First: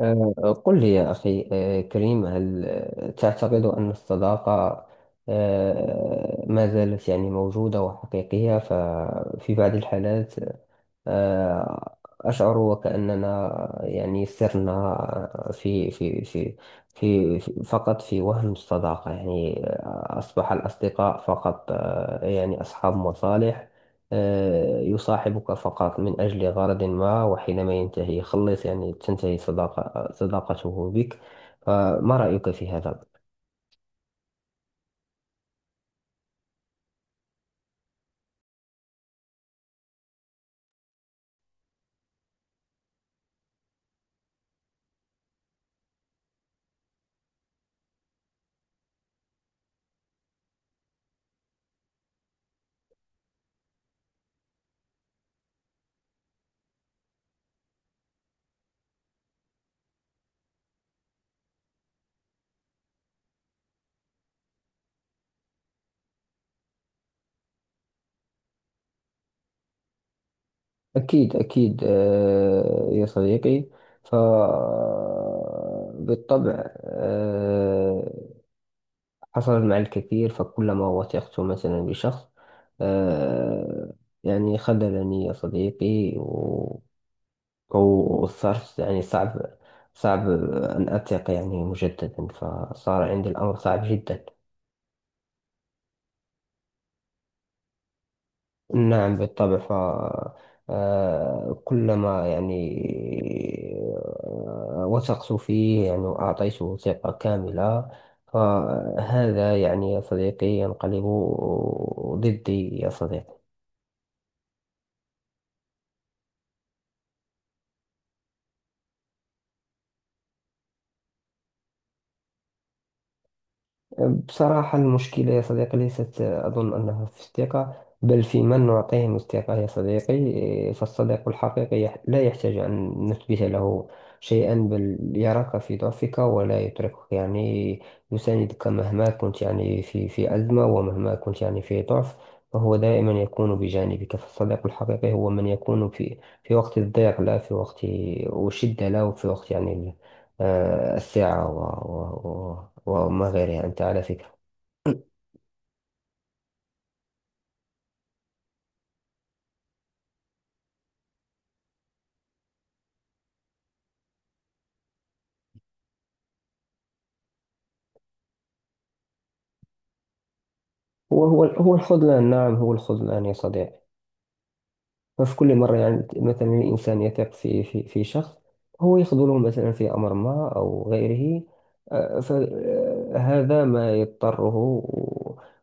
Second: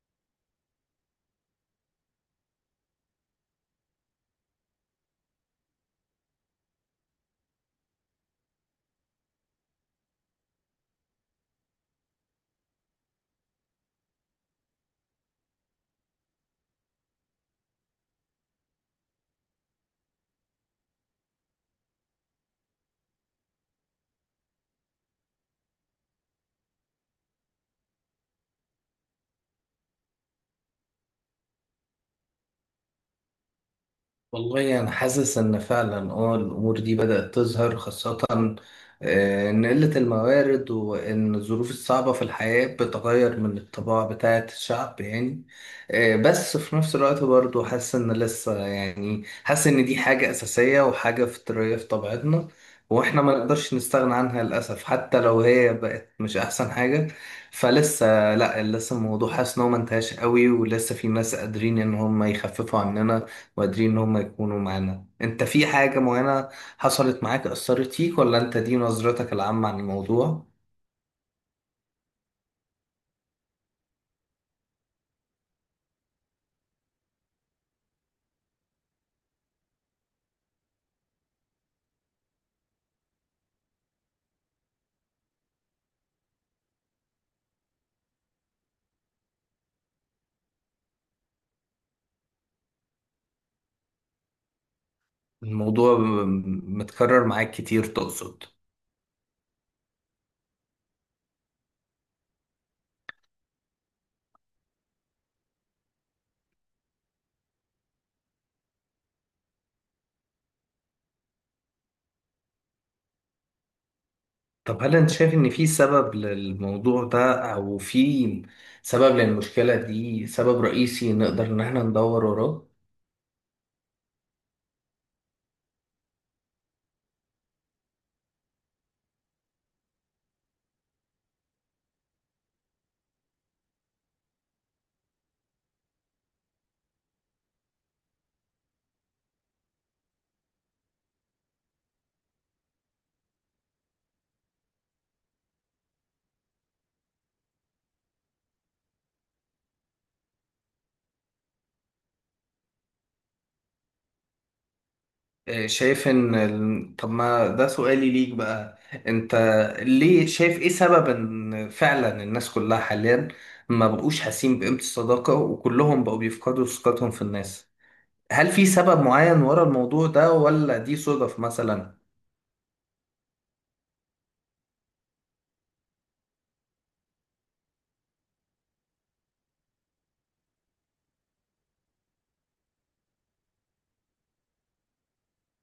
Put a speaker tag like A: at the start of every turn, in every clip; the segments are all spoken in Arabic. A: قل لي يا أخي، كريم، هل تعتقد أن الصداقة ما زالت يعني موجودة وحقيقية؟ ففي بعض الحالات أشعر وكأننا يعني سرنا فقط في وهم الصداقة. يعني أصبح الأصدقاء فقط، يعني أصحاب مصالح، يصاحبك فقط من أجل غرض ما، وحينما ينتهي خلص يعني تنتهي صداقته بك. فما رأيك في هذا؟
B: والله أنا حاسس إن فعلا الأمور دي بدأت تظهر خاصة، آه، إن قلة الموارد وإن الظروف الصعبة في الحياة بتغير من الطباع بتاعة الشعب. بس في نفس الوقت برضه حاسس إن لسه، حاسس إن دي حاجة أساسية وحاجة فطرية في طبيعتنا، وإحنا ما نقدرش نستغنى عنها للأسف حتى لو هي بقت مش أحسن حاجة. فلسه لأ لسه الموضوع حاسس إن هو منتهاش قوي، ولسه في ناس قادرين إن هم يخففوا عننا وقادرين ان هم يكونوا معانا. انت في حاجة معينة حصلت معاك اثرت فيك، ولا انت دي نظرتك العامة عن الموضوع؟
A: أكيد أكيد، يا صديقي. فبالطبع حصل مع الكثير. فكلما وثقت مثلا بشخص آه يعني خذلني يا صديقي، وصرت يعني صعب، صعب أن أثق يعني مجددا. فصار عندي الأمر صعب جدا.
B: الموضوع متكرر معاك كتير تقصد؟
A: نعم بالطبع. ف آه، كلما يعني وثقت فيه يعني وأعطيته ثقة كاملة، فهذا يعني يا صديقي ينقلب ضدي يا صديقي.
B: طب هل انت شايف ان في سبب للموضوع ده، او في سبب للمشكلة دي، سبب رئيسي نقدر ان احنا ندور وراه؟
A: بصراحة المشكلة يا صديقي ليست، أظن أنها في الثقة، بل في من نعطيهم الثقة يا صديقي. إيه، فالصديق الحقيقي لا يحتاج أن نثبت له شيئا، بل يراك في ضعفك ولا يتركك، يعني يساندك مهما كنت يعني في في أزمة، ومهما كنت يعني في ضعف. فهو دائما يكون بجانبك. فالصديق الحقيقي هو من يكون في في وقت الضيق، لا في وقت الشدة، لا، وفي وقت يعني الثعة وما غيرها. أنت على فكرة
B: طب ما ده سؤالي ليك بقى. انت ليه شايف ايه سبب ان فعلا الناس كلها حاليا ما بقوش حاسين بقيمة الصداقة، وكلهم بقوا بيفقدوا ثقتهم في الناس؟ هل في سبب معين ورا الموضوع ده، ولا دي صدف
A: هو
B: مثلا؟
A: الخذلان، نعم هو الخذلان يا صديقي. ففي كل مرة يعني مثلا الإنسان يثق في شخص، هو يخذله مثلا في أمر ما أو غيره. فهذا ما يضطره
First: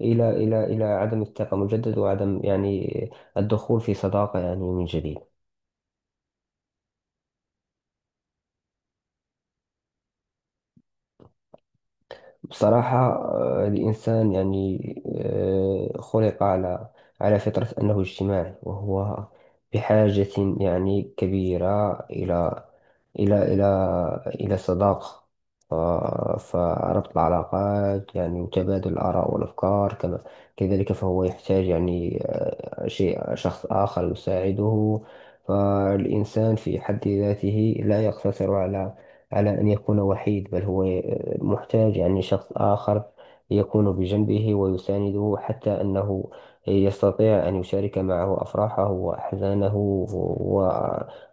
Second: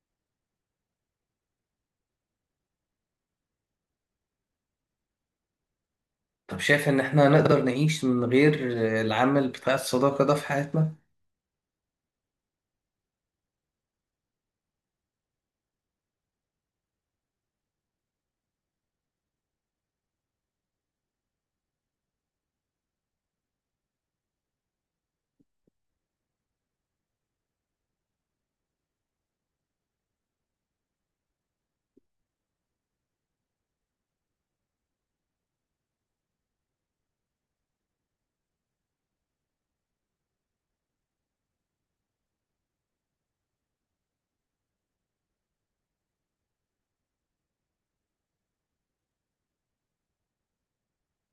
A: إلى عدم الثقة مجدد، وعدم يعني الدخول في صداقة يعني من جديد.
B: طب شايف ان احنا نقدر نعيش من غير العامل بتاع الصداقة ده في حياتنا؟
A: بصراحة الإنسان يعني خلق على على فطرة أنه اجتماعي، وهو بحاجة يعني كبيرة إلى إلى إلى صداقة. ف- فربط العلاقات يعني وتبادل الآراء والأفكار كما كذلك، فهو يحتاج يعني آه، شيء شخص آخر يساعده. فالإنسان في حد ذاته لا يقتصر على على أن يكون وحيد، بل هو محتاج يعني شخص آخر يكون بجنبه ويسانده، حتى أنه يستطيع أن يشارك معه أفراحه وأحزانه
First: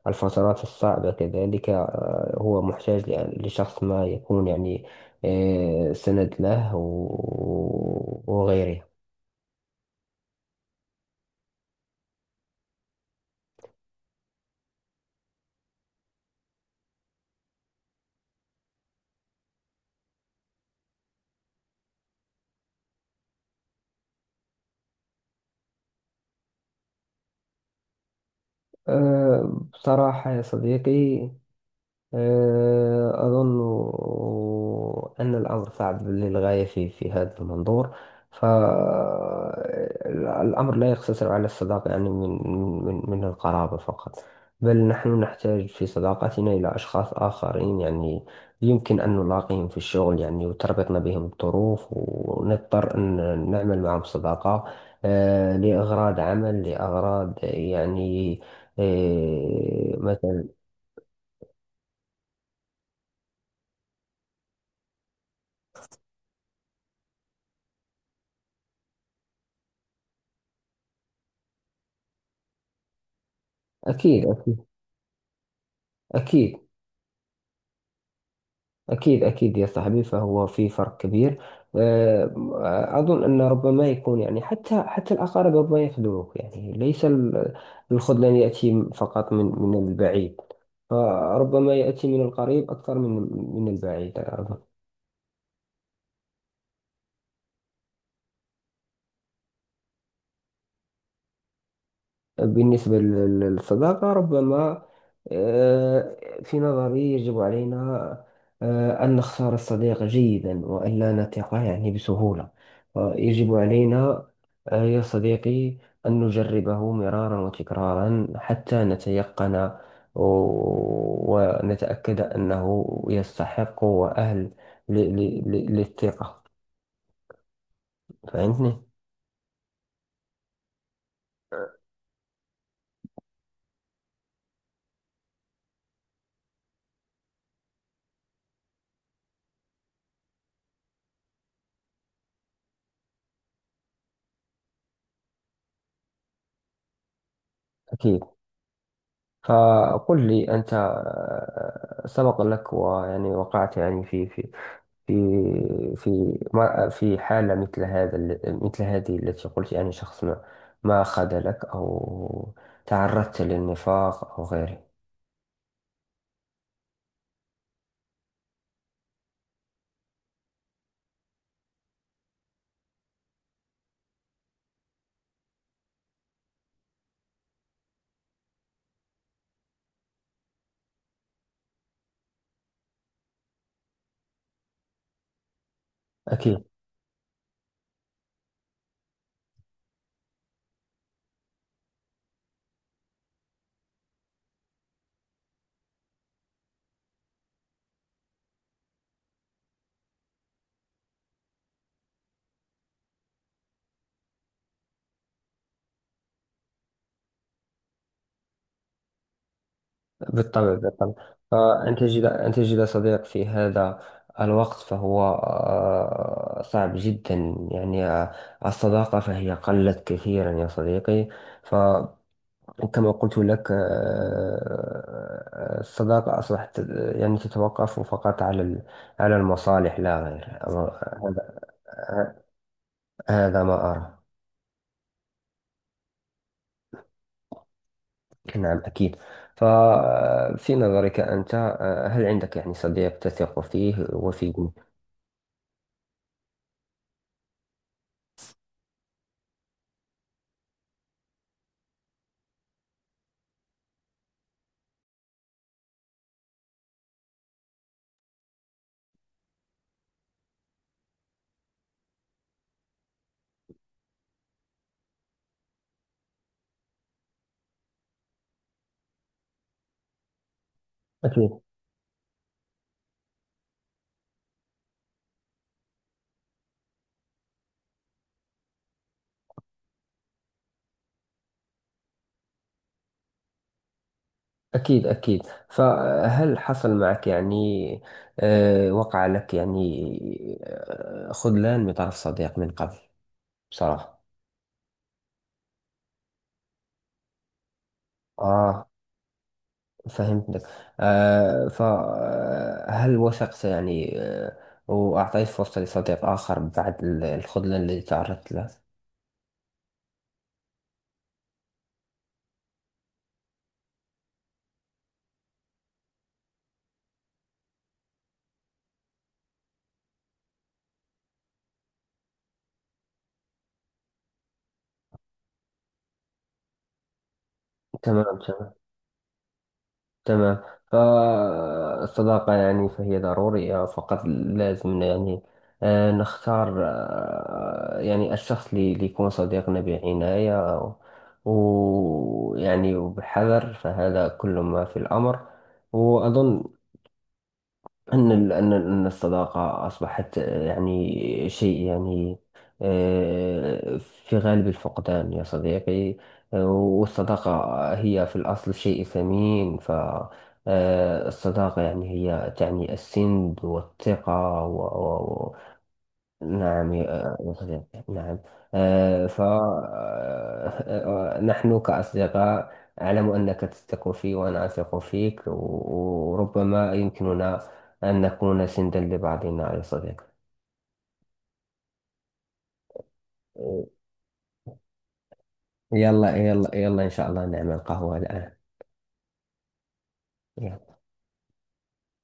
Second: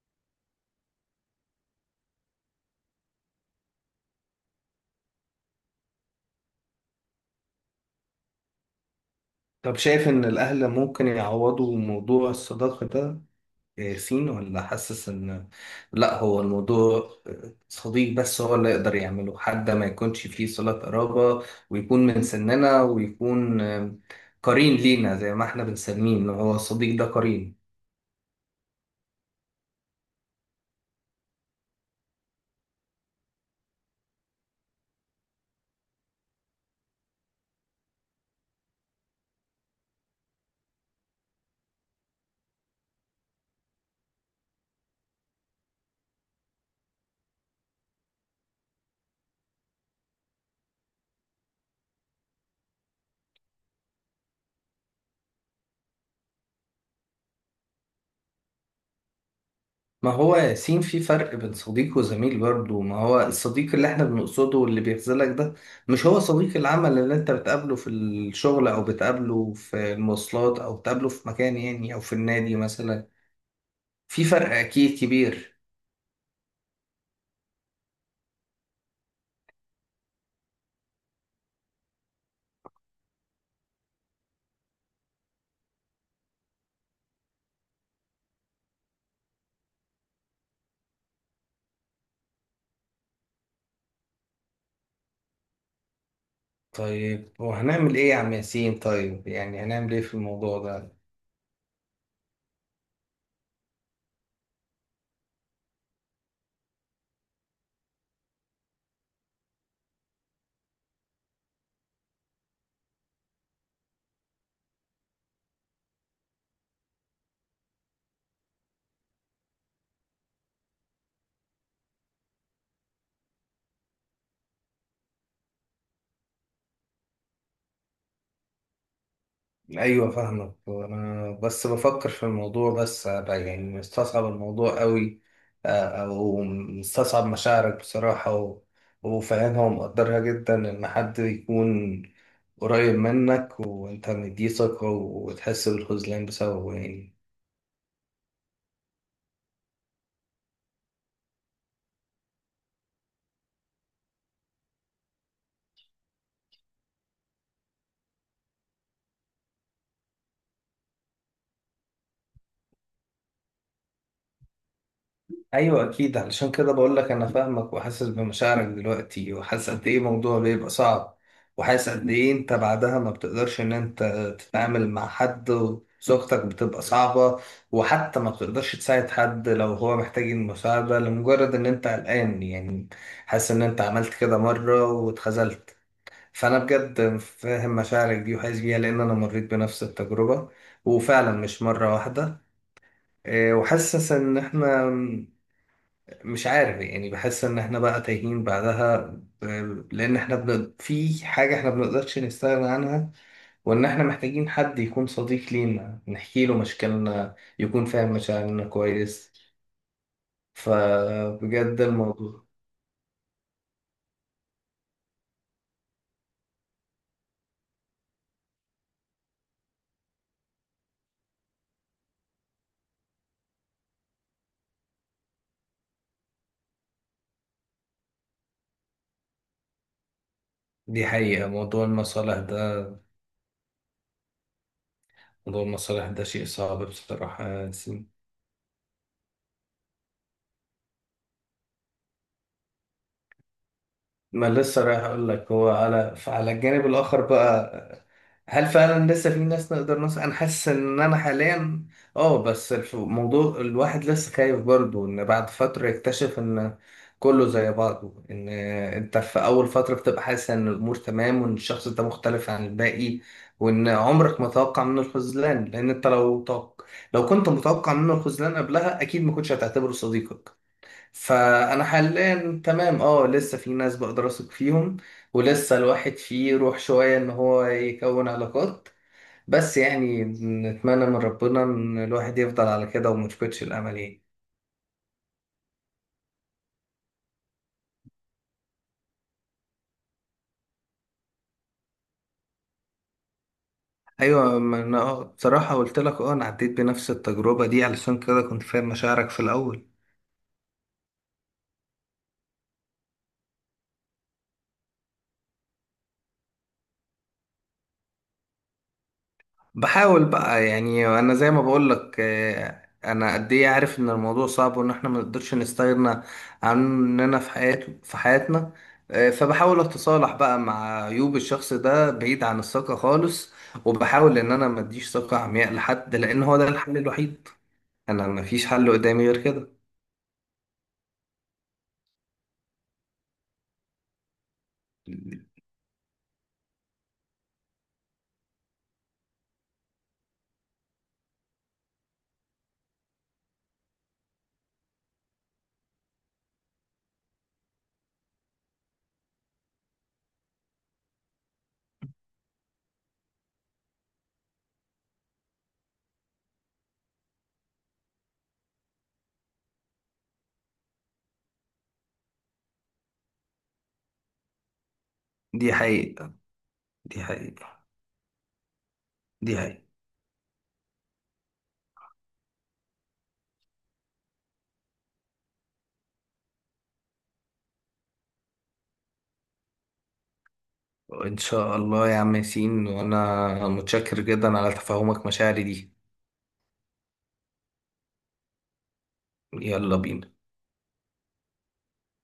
A: والفترات الصعبة كذلك. هو محتاج لشخص ما يكون يعني سند له، وغيره.
B: طب شايف ان الاهل ممكن يعوضوا موضوع الصداقة ده ياسين، ولا حاسس ان لا، هو الموضوع صديق بس هو اللي يقدر يعمله، حد ما يكونش فيه صلة قرابة ويكون من سننا، ويكون قرين لينا زي ما احنا بنسميه ان هو الصديق ده قرين؟
A: بصراحة يا صديقي، أظن أن الأمر صعب للغاية في في هذا المنظور. فالأمر لا يقتصر على الصداقة يعني من القرابة فقط، بل نحن نحتاج في صداقتنا إلى أشخاص آخرين، يعني يمكن أن نلاقيهم في الشغل يعني، وتربطنا بهم الظروف، ونضطر أن نعمل معهم صداقة لأغراض عمل، لأغراض يعني
B: ما هو
A: مثلا.
B: ياسين في فرق بين صديق وزميل برضه. ما هو الصديق اللي احنا بنقصده واللي بيخذلك ده مش هو صديق العمل اللي انت بتقابله في الشغل، او بتقابله في المواصلات، او بتقابله في مكان او في النادي مثلا. في
A: أكيد
B: فرق
A: أكيد.
B: اكيد كبير.
A: أكيد. أكيد أكيد يا صاحبي، فهو في فرق كبير. آه، أظن أن ربما يكون يعني حتى حتى الأقارب ربما يخدعوك، يعني ليس الخذلان يأتي فقط من البعيد، فربما يأتي من القريب أكثر من من البعيد.
B: طيب وهنعمل ايه يا عم ياسين؟ طيب هنعمل ايه في الموضوع ده؟
A: بالنسبة للصداقة ربما، آه، في نظري يجب علينا أن نختار الصديق جيدا، وأن لا نثق يعني بسهولة. يجب علينا يا صديقي أن نجربه مرارا وتكرارا حتى نتيقن ونتأكد أنه يستحق وأهل للثقة. فهمتني؟
B: ايوه فاهمك. انا بس بفكر في الموضوع، بس أبقى مستصعب الموضوع قوي، آه، او مستصعب مشاعرك بصراحة، وفاهمها ومقدرها جدا، ان حد يكون قريب منك وانت مديه ثقة وتحس بالخذلان بسببه يعني.
A: أكيد. فقل لي أنت، سبق لك ويعني وقعت يعني في في في في ما- في حالة مثل مثل هذه التي قلت، يعني شخص ما خذلك، أو تعرضت للنفاق أو غيره.
B: ايوه اكيد، علشان كده بقول لك انا فاهمك وحاسس بمشاعرك دلوقتي، وحاسس قد ايه الموضوع بيبقى صعب، وحاسس قد ايه انت بعدها ما بتقدرش ان انت تتعامل مع حد، وزوجتك بتبقى صعبة، وحتى ما بتقدرش تساعد حد لو هو محتاج المساعدة، لمجرد ان انت قلقان، يعني حاسس ان انت عملت كده مرة واتخذلت. فانا
A: أكيد.
B: بجد فاهم مشاعرك دي وحاسس بيها، لان انا مريت بنفس التجربة، وفعلا مش مرة واحدة. إيه، وحاسس ان احنا مش عارف، بحس ان احنا بقى تايهين بعدها، آه، لان احنا في حاجة احنا بنقدرش نستغنى عنها، وان احنا محتاجين حد يكون صديق لينا نحكي له مشاكلنا، يكون فاهم مشاعرنا كويس.
A: بالطبع بالطبع.
B: فبجد
A: فأن تجد،
B: الموضوع.
A: أن تجد صديق في هذا الوقت فهو صعب جدا، يعني الصداقة فهي قلت كثيرا يا صديقي. ف وكما قلت لك الصداقة أصبحت يعني تتوقف فقط على على المصالح لا غير.
B: دي حقيقة،
A: هذا
B: موضوع المصالح ده.
A: هذا ما أرى.
B: موضوع المصالح ده شيء صعب بصراحة.
A: نعم أكيد. ففي نظرك أنت، هل عندك يعني صديق تثق فيه
B: ما
A: وفيه؟
B: لسه رايح اقول لك، هو على فعلى الجانب الاخر بقى، هل فعلا لسه في ناس نقدر نوصل. انا حاسس ان انا حاليا اه بس الموضوع الواحد لسه خايف برضه ان بعد فترة يكتشف ان كله زي بعضه، ان انت في اول فترة بتبقى حاسس ان الامور تمام وان الشخص ده مختلف عن الباقي، وان عمرك ما توقع منه الخذلان، لان انت لو كنت متوقع منه الخذلان قبلها اكيد ما كنتش هتعتبره صديقك.
A: أكيد.
B: فانا حاليا تمام، اه لسه في ناس بقدر اثق فيهم، ولسه الواحد فيه روح شوية ان هو يكون علاقات، بس نتمنى من ربنا ان الواحد يفضل على كده وما يفقدش الامل يعني.
A: أكيد أكيد. فهل حصل معك يعني، وقع لك يعني خذلان من طرف صديق من قبل، بصراحة؟
B: ايوه، ما انا آه، بصراحة قلت لك اه انا عديت بنفس التجربة دي، علشان كده كنت فاهم
A: آه
B: مشاعرك في الاول.
A: فهمتك. فهل وثقت يعني وأعطيت فرصة لصديق آخر بعد الخذلان الذي تعرضت له؟
B: بحاول بقى، انا زي ما بقول لك، آه، انا قد ايه عارف ان الموضوع صعب وان احنا ما نقدرش نستغنى عننا في في حياتنا، آه، فبحاول اتصالح بقى مع عيوب الشخص ده بعيد عن الثقة خالص، وبحاول ان انا ما اديش ثقة عمياء لحد، لان هو ده الحل الوحيد. انا
A: تمام
B: ما فيش
A: تمام.
B: حل قدامي غير كده.
A: تمام. فالصداقة يعني فهي ضرورية، فقط لازم يعني نختار يعني الشخص اللي يكون صديقنا بعناية، ويعني وبحذر. فهذا كل ما في الأمر. وأظن أن الصداقة أصبحت، يعني شيء يعني في غالب الفقدان يا صديقي. والصداقة هي في الأصل شيء ثمين. فالصداقة يعني هي تعني السند والثقة.
B: دي حقيقة.
A: نعم
B: دي
A: يا يا
B: حقيقة.
A: صديقي، نعم. آه، ف آه،
B: دي حقيقة.
A: آه، آه، نحن كأصدقاء، أعلم أنك تثق في وأنا أثق فيك، وربما يمكننا أن نكون سندا لبعضنا يا صديقي.
B: ان شاء الله يا عم ياسين، وانا
A: آه،
B: متشكر جدا على تفهمك مشاعري دي.
A: يلا يلا يلا، إن شاء الله نعمل قهوة الآن.
B: يلا بينا.
A: يلا.